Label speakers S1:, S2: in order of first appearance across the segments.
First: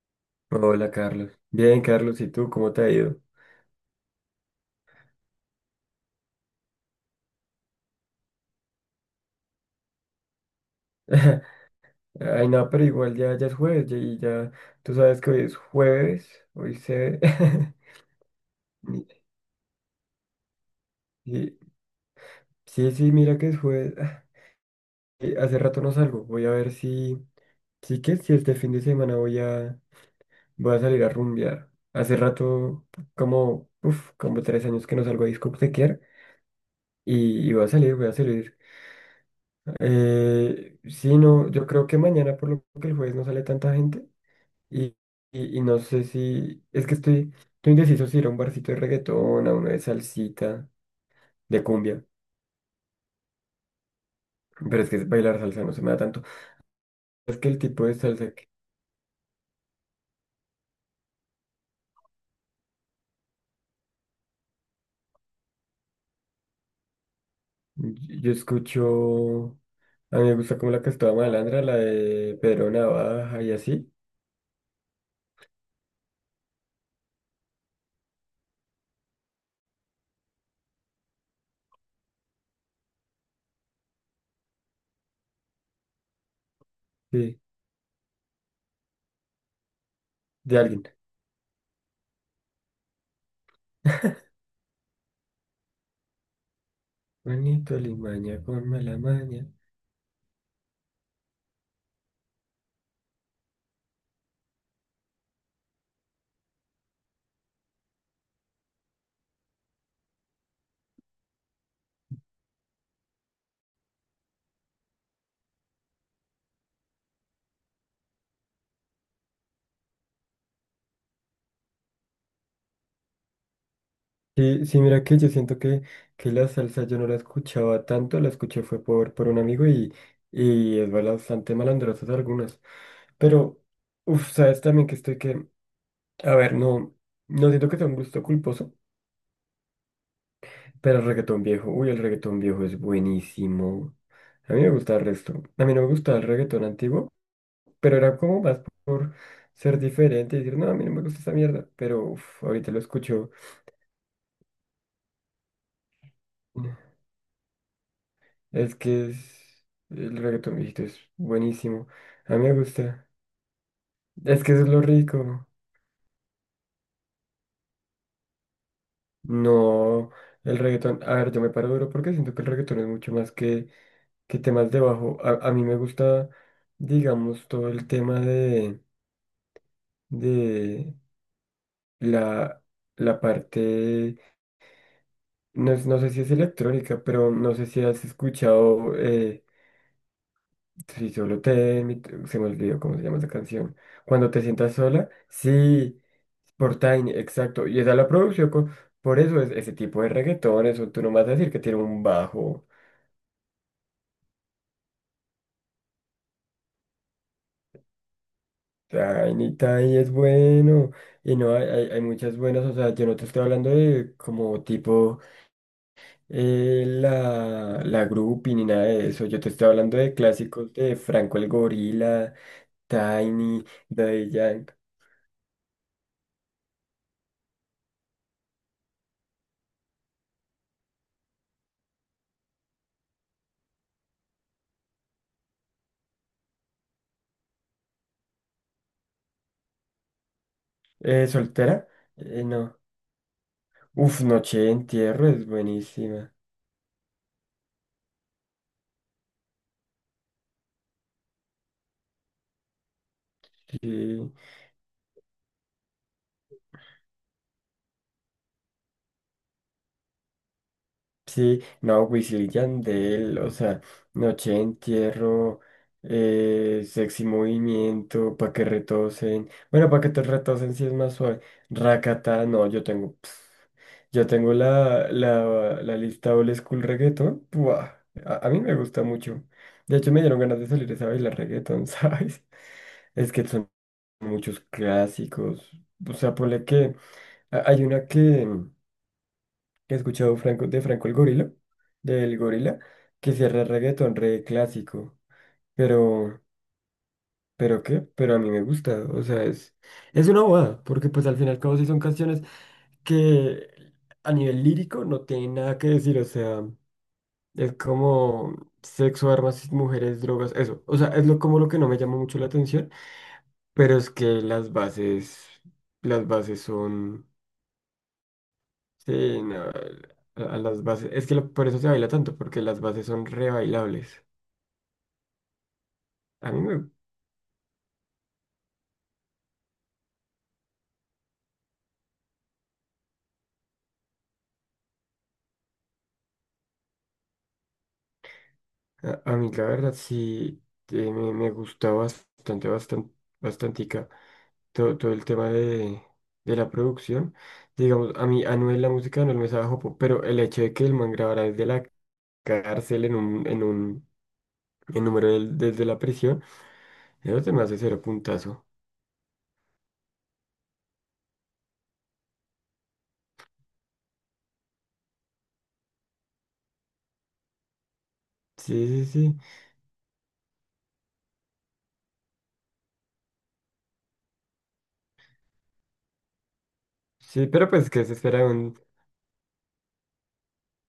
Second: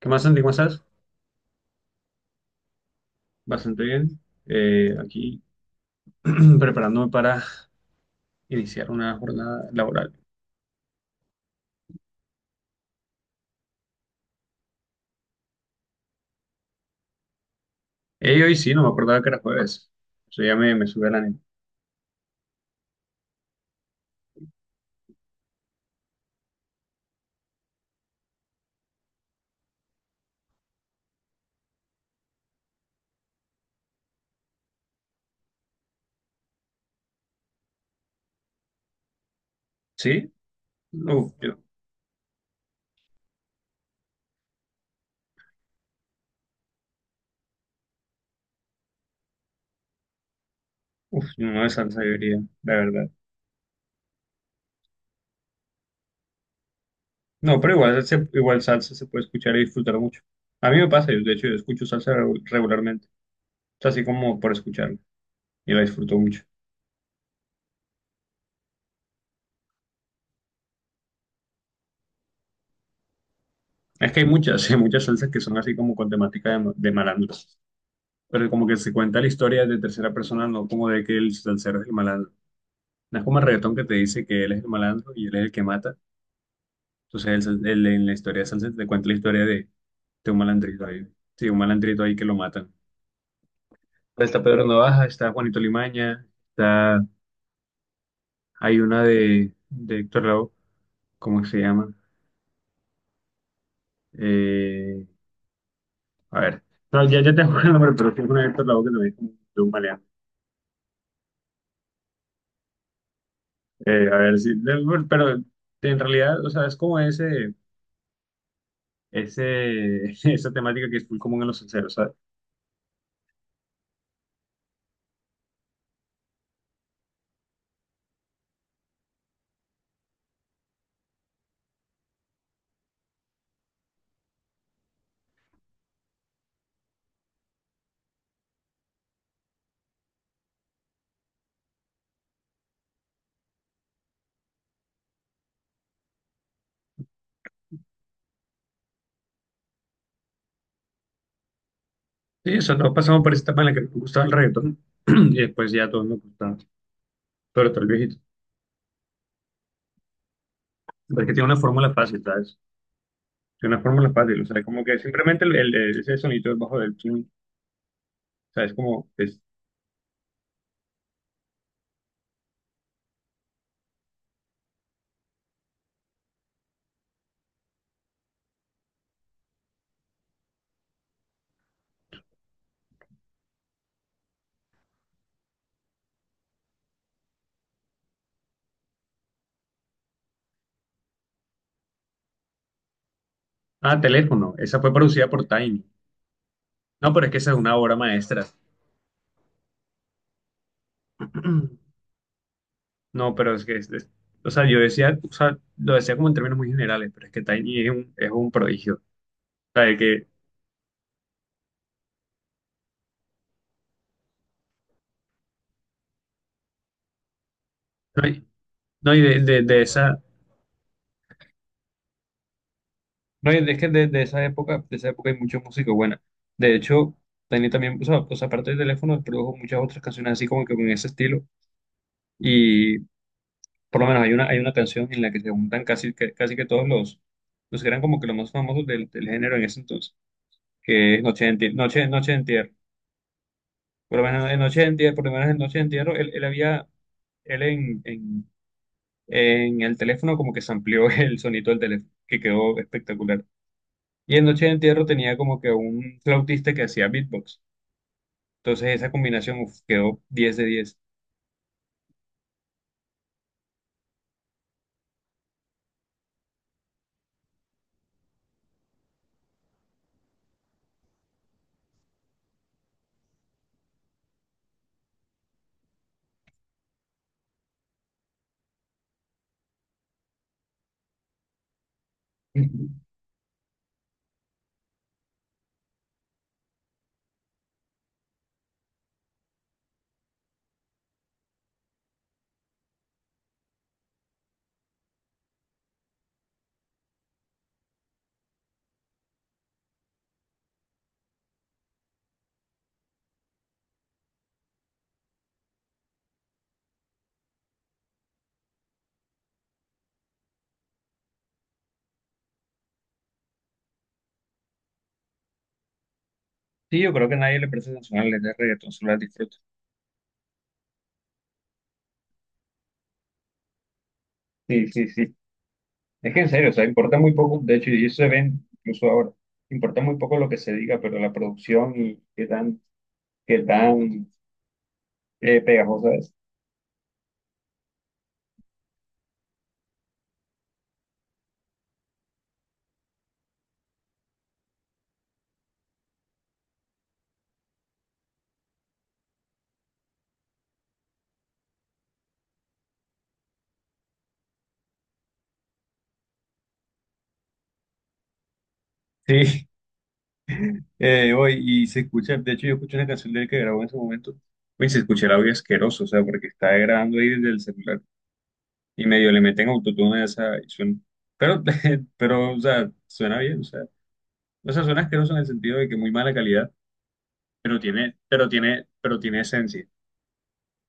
S1: ¿Qué más, Santi? ¿Cómo estás?
S2: Hola Carlos. Bien, Carlos, ¿y tú cómo te ha ido?
S1: Bastante bien. Aquí preparándome para iniciar una jornada laboral.
S2: Ay, no, pero igual ya, ya es jueves tú sabes que hoy es jueves, hoy se.
S1: Hoy sí, no me
S2: Y-
S1: acordaba que era jueves. Eso ya me sube el ánimo.
S2: y- sí, sí, mira que es jueves. Y hace rato no salgo, voy a ver si. Sí que si este fin de semana voy a salir a rumbear. Hace rato, uf, como 3 años que no salgo a discotequear y voy a salir, voy a salir.
S1: ¿Sí?
S2: Sí,
S1: Uf,
S2: no,
S1: yo,
S2: yo creo que mañana, por lo que el jueves no sale tanta gente. Y, y no sé si, es que estoy indeciso si ir a un barcito de reggaetón, a uno de salsita,
S1: uf, yo no
S2: de
S1: de
S2: cumbia,
S1: salsa yo diría, la verdad.
S2: pero es que bailar salsa no se me da tanto. Es que el
S1: No, pero
S2: tipo de
S1: igual,
S2: salsa que
S1: igual salsa se puede escuchar y disfrutar mucho. A mí me pasa, yo, de hecho, yo escucho salsa regularmente. O sea, así como por escucharla. Y la disfruto mucho.
S2: yo escucho, a mí me gusta como la que estaba malandra, la de Pedro Navaja y así,
S1: Es que hay muchas, hay muchas salsas que son así como con temática de malandro. Pero como que se cuenta la historia de tercera persona, no como de que el salsero es el malandro. No es como el reggaetón que te dice que él es el malandro y él es el que mata. Entonces
S2: sí,
S1: en la historia de salsa te cuenta la historia de un
S2: de alguien.
S1: malandrito ahí. Sí, un malandrito ahí que lo matan. Está Pedro Navaja, está Juanito Limaña, está,
S2: Juanito Limaña con
S1: hay
S2: mala
S1: una
S2: maña.
S1: de Héctor Lavoe, ¿cómo se llama? Eh, a ver, no, ya, ya tengo el nombre, pero tiene una de Héctor Lavoe que también es como de un maleante. A ver, sí, pero en realidad, o sea, es como ese, esa temática que es muy común en los salseros, ¿sabes?
S2: Sí, sí, mira que yo siento que, la salsa yo no la escuchaba tanto, la escuché fue por, un amigo y es bastante malandrosas algunas. Pero, uff, sabes también que estoy que, a ver, no, no siento que sea un gusto culposo, pero el reggaetón viejo, uy, el reggaetón viejo es buenísimo. A mí me gusta el resto. A mí no me gustaba el reggaetón antiguo, pero era como más por ser diferente y decir, no, a mí no me gusta esa mierda, pero uff,
S1: Sí,
S2: ahorita
S1: eso,
S2: lo
S1: todos pasamos
S2: escucho.
S1: por esa etapa en la que nos gustaba el reggaetón y después ya todo nos gustaba, sobre todo el viejito.
S2: Es que es, el reggaetón viejito es
S1: Pero es que tiene una
S2: buenísimo.
S1: fórmula fácil,
S2: A mí me
S1: ¿sabes?
S2: gusta.
S1: Tiene una fórmula fácil,
S2: Es
S1: o
S2: que
S1: sea,
S2: eso es lo
S1: como que simplemente
S2: rico.
S1: ese sonido del bajo del chin, o sea, es como, es,
S2: No, el reggaetón. A ver, yo me paro duro porque siento que el reggaetón es mucho más que, temas de bajo. A mí me gusta, digamos, todo el tema de la, la parte. No, no sé si es electrónica, pero no sé si has escuchado. Si solo te. Se me olvidó cómo se llama esa canción.
S1: ah,
S2: Cuando te
S1: teléfono,
S2: sientas
S1: esa fue
S2: sola.
S1: producida por Tiny.
S2: Sí. Por
S1: No,
S2: Tiny,
S1: pero es que esa es
S2: exacto.
S1: una
S2: Y esa
S1: obra
S2: la
S1: maestra.
S2: producción co-. Por eso es ese tipo de reggaetón, eso tú no vas a decir que tiene un bajo.
S1: No, pero es que, o sea, yo decía, o sea, lo decía como en términos muy generales, pero es que Tiny es es un prodigio. O
S2: Tiny,
S1: sea,
S2: Tiny
S1: de
S2: es
S1: que,
S2: bueno. Y no, hay muchas buenas. O sea, yo no te estoy hablando de como tipo la
S1: no, y
S2: groupie ni nada de
S1: no, y
S2: eso.
S1: de,
S2: Yo te
S1: de
S2: estoy
S1: de
S2: hablando de
S1: esa...
S2: clásicos de Franco el Gorila,
S1: No, y
S2: Tiny,
S1: es que
S2: Daddy Yankee.
S1: de esa época hay mucha música buena. De hecho, Tiny también, o sea, aparte del teléfono, produjo muchas otras canciones así como que con ese estilo. Y por lo menos hay una canción en la que se juntan casi que todos los que eran como que los más famosos del género en ese entonces, que es Noche de Entierro.
S2: ¿Soltera?
S1: Noche, Noche de Entierro.
S2: No.
S1: Por
S2: Uf,
S1: lo menos en
S2: Noche de
S1: Noche de Entierro, por
S2: Entierro
S1: lo
S2: es
S1: menos en Noche de Entierro,
S2: buenísima.
S1: él había, él en, en, en el teléfono como que amplió el sonido del teléfono, que quedó espectacular.
S2: Sí.
S1: Y en Noche de Entierro tenía como que un flautista que hacía beatbox. Entonces esa combinación uf, quedó 10 de 10.
S2: Sí, no, Wisin y Yandel, o sea, Noche de Entierro, Sexy Movimiento, Pa' que retosen. Bueno, Pa' que te retosen si es más suave. Rakata, no, yo tengo. Yo tengo la lista Old School Reggaeton. A mí me gusta mucho. De hecho, me dieron ganas de salir esa bailar reggaeton, ¿sabes?
S1: Sí,
S2: Es que son muchos clásicos. O sea, ponle que hay una que he escuchado Franco, de Franco el Gorila, del Gorila, que cierra reggaetón re clásico. Pero, ¿Pero qué? Pero a mí me gusta, o sea, es una bobada, porque pues al final y al cabo sí son canciones que a nivel lírico no tienen nada que decir, o sea, es como sexo, armas, mujeres, drogas, eso. O sea, es lo, como lo que no me llama mucho la atención, pero es que las bases
S1: yo
S2: son.
S1: creo que nadie le presta atención a las letras de reggaetón, solo las
S2: Sí,
S1: disfruta.
S2: no, a las bases. Es que por eso se baila tanto, porque las bases son re bailables.
S1: Sí, sí, sí. Es que en
S2: A mí,
S1: serio, o sea,
S2: me-
S1: importa muy poco, de hecho, y eso se ven incluso ahora, importa muy poco lo que se diga, pero la producción y qué tan pegajosa es.
S2: a mí la verdad sí me gusta bastante, bastante, bastantica todo el tema de la producción. Digamos, a mí Anuel, la música no me sabe a jopo, pero el hecho de que el man grabara desde la cárcel en un, en un, en número del- desde la prisión, eso se me hace cero puntazo.
S1: Sí, y se escucha, de hecho yo escuché una canción de él que grabó en ese momento, y se escucha el audio asqueroso, o sea, porque está grabando ahí desde el celular.
S2: Sí,
S1: Y
S2: sí,
S1: medio
S2: sí.
S1: le meten autotune a esa y suena. Pero, pero, o sea, suena bien, o sea, suena asqueroso en el sentido de que muy mala calidad,
S2: Sí, pero
S1: pero
S2: pues que se
S1: tiene,
S2: espera de
S1: pero
S2: un.
S1: tiene, pero tiene esencia.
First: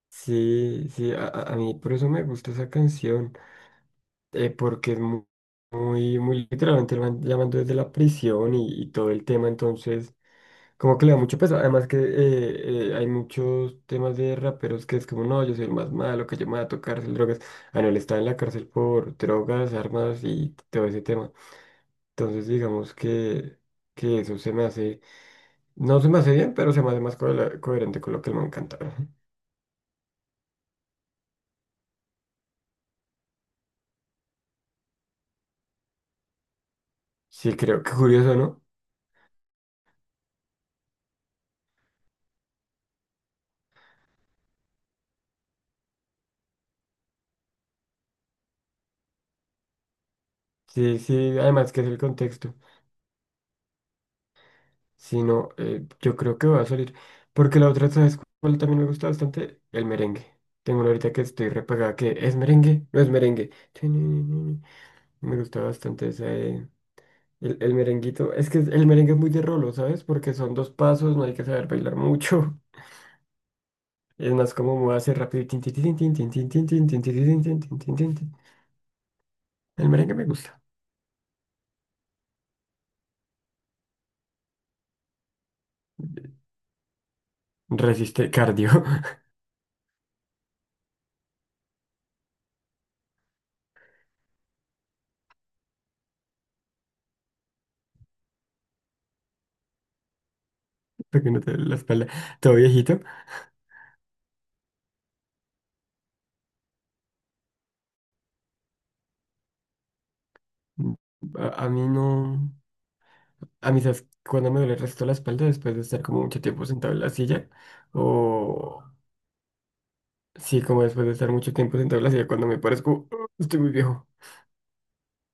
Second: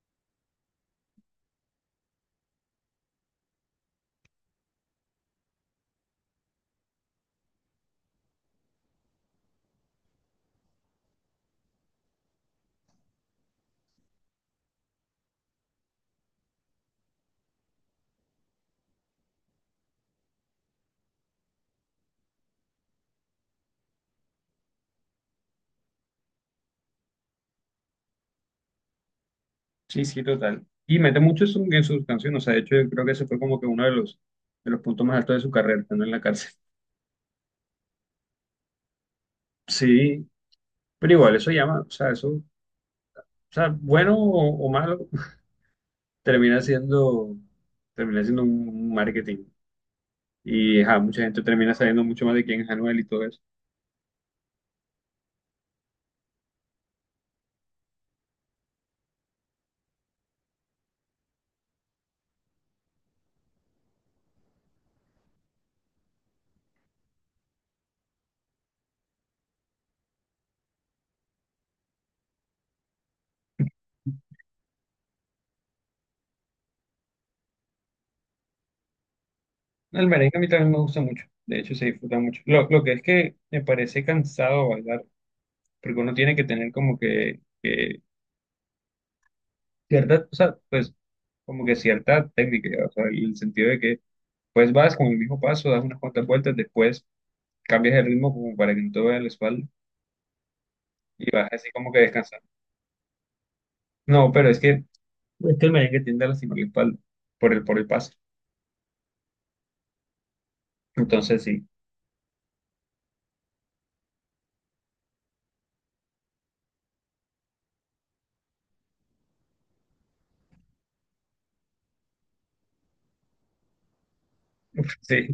S2: Sí, sí, a mí por eso me gusta esa canción, porque es muy, muy, literalmente lo van llamando desde la prisión y todo el tema, entonces como que le da mucho peso, además que hay muchos temas de raperos que es como, no, yo soy el más malo, que yo me voy a tocar cárcel, drogas, ah, no, él está en la cárcel por drogas, armas y todo ese tema, entonces digamos que, eso se me hace, no se me hace bien, pero se me hace más coherente con lo que el man canta.
S1: Sí, sí, total. Y mete mucho eso en sus canciones, o sea, de hecho, yo creo que ese fue como que uno de los puntos más altos de su carrera, estando en la cárcel.
S2: Sí, creo que curioso, ¿no?
S1: Sí, pero igual, eso llama, o sea, eso, o sea, bueno o malo, termina siendo, termina siendo un marketing. Y,
S2: Sí,
S1: ajá, mucha
S2: sí,
S1: gente
S2: además
S1: termina
S2: que es el
S1: sabiendo mucho más de
S2: contexto.
S1: quién es Anuel y todo eso.
S2: Si no, yo creo que va a salir. Porque la otra, ¿sabes cuál también me gusta bastante? El merengue. Tengo una ahorita que estoy repagada que es merengue, no es merengue. Tininininini. Me gusta bastante esa, el merenguito. Es que el merengue es muy de rolo, ¿sabes? Porque son dos pasos, no hay que saber bailar mucho. Es más como moverse rápido. Y tin, tin, tin, tin, tin, tin, tin, tin, tin, tin, tin, tin, tin, tin, tin, tin. El
S1: El
S2: merengue me
S1: merengue a mí
S2: gusta.
S1: también me gusta mucho, de hecho se disfruta mucho. Lo que es que me parece cansado bailar, porque uno tiene que tener como que
S2: Resiste cardio,
S1: cierta, o sea, pues como que cierta técnica, ya, o sea, en el sentido de que pues vas con el mismo paso, das unas cuantas vueltas, después cambias el ritmo como para que no te vea la espalda
S2: para
S1: y
S2: que no
S1: vas
S2: te
S1: así
S2: duele la
S1: como que
S2: espalda.
S1: descansando.
S2: Todo viejito.
S1: No, pero es que el merengue tiende a lastimar la espalda por el paso,
S2: Mm,
S1: entonces
S2: A,
S1: sí.
S2: a mí no, a mí sabes cuando me duele el resto de la espalda después de estar como mucho tiempo sentado en la silla o sí, como después de estar mucho tiempo sentado en la silla cuando me parezco, estoy muy viejo.
S1: Sí,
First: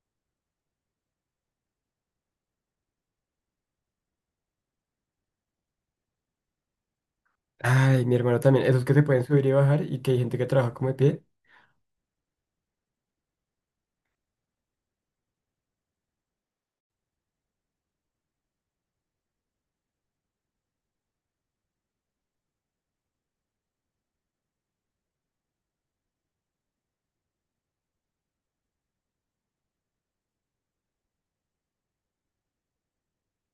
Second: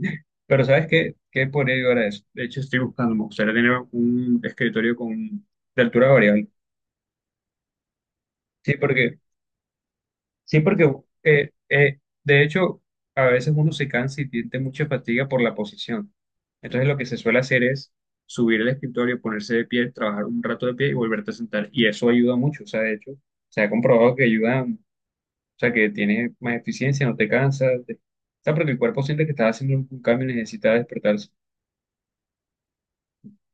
S1: pero ¿sabes qué? ¿Qué podría llegar a eso? De hecho, estoy buscando, me gustaría tener un escritorio con, de altura variable.
S2: Ay, mi hermano también,
S1: Sí,
S2: esos que se
S1: porque,
S2: pueden subir y bajar y que hay gente que
S1: sí,
S2: trabaja como
S1: porque
S2: de pie.
S1: de hecho, a veces uno se cansa y siente mucha fatiga por la posición. Entonces, lo que se suele hacer es subir el escritorio, ponerse de pie, trabajar un rato de pie y volverte a sentar. Y eso ayuda mucho, o sea, de hecho, se ha comprobado que ayuda, o sea, que tienes más eficiencia, no te cansas, te- o sea, porque el cuerpo siente que estás haciendo un cambio y necesita despertarse.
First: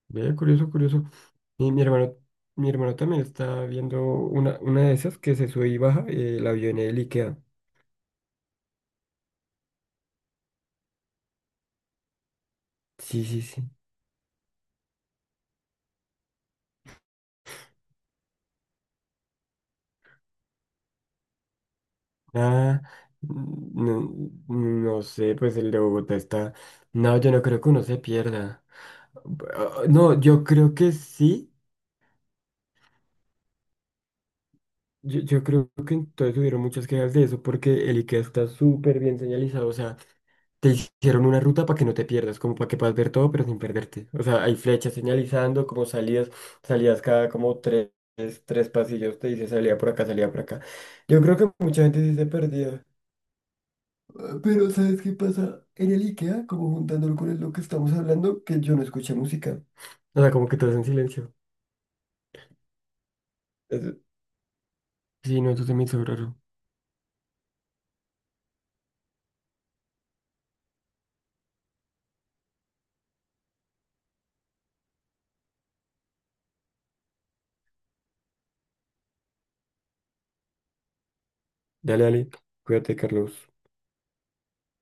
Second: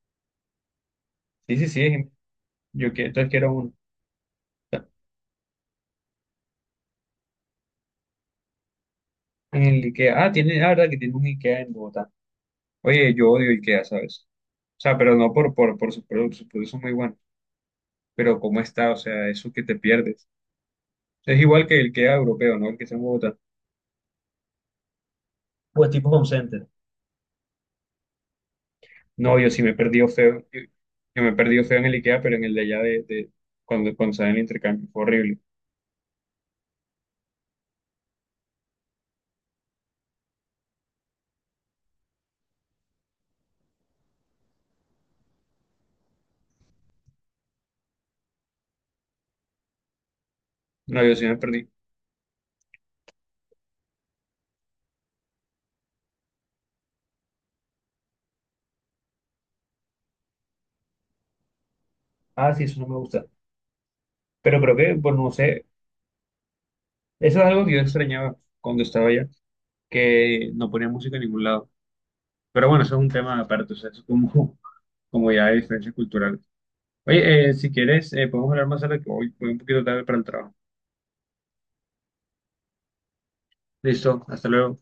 S2: Ve, curioso, curioso.
S1: Sí, sí,
S2: Y
S1: sí, es
S2: mi
S1: yo
S2: hermano
S1: que,
S2: también
S1: entonces quiero
S2: está
S1: uno.
S2: viendo una, de esas que se sube y baja, la vio en el IKEA.
S1: En el IKEA. Ah, tiene, la verdad que tiene un IKEA en Bogotá. Oye,
S2: Sí,
S1: yo
S2: sí,
S1: odio
S2: sí.
S1: IKEA, ¿sabes? O sea, pero no por sus productos son muy buenos. Pero cómo está, o sea, eso que te pierdes. Es igual que el IKEA europeo, ¿no? El
S2: Ah,
S1: que está en Bogotá.
S2: no, no sé, pues el de
S1: Pues tipo
S2: Bogotá
S1: home
S2: está.
S1: center.
S2: No, yo no creo que uno se pierda.
S1: No, yo sí me he
S2: Ah,
S1: perdido
S2: no, yo
S1: feo. Yo,
S2: creo que
S1: yo me he
S2: sí.
S1: perdido feo en el IKEA, pero en el de allá de cuando, cuando sale el intercambio. Fue
S2: Yo,
S1: horrible.
S2: yo creo que entonces hubieron muchas quejas de eso porque el IKEA está súper bien señalizado. O sea, te hicieron una ruta para que no te pierdas, como para que puedas ver todo, pero sin perderte. O sea, hay flechas señalizando, como salidas, salidas cada como tres pasillos, te dice salida por acá, salida por acá.
S1: No, yo
S2: Yo
S1: sí me
S2: creo que
S1: perdí.
S2: mucha gente sí se perdió. Pero ¿sabes qué pasa? En el IKEA, como juntándolo con lo que estamos hablando, que yo no escuché música. O sea, como que estás en silencio.
S1: Ah, sí, eso no me gusta.
S2: Es-
S1: Pero creo que, pues no
S2: Sí, no, eso
S1: sé,
S2: se me hizo raro.
S1: eso es algo que yo extrañaba cuando estaba allá, que no ponía música en ningún lado. Pero bueno, eso es un tema aparte, o sea, eso es como, como ya hay diferencias culturales. Oye, si quieres, podemos hablar más tarde, que hoy voy un poquito tarde para el trabajo.
S2: Dale, dale. Cuídate, Carlos.
S1: Listo, hasta luego.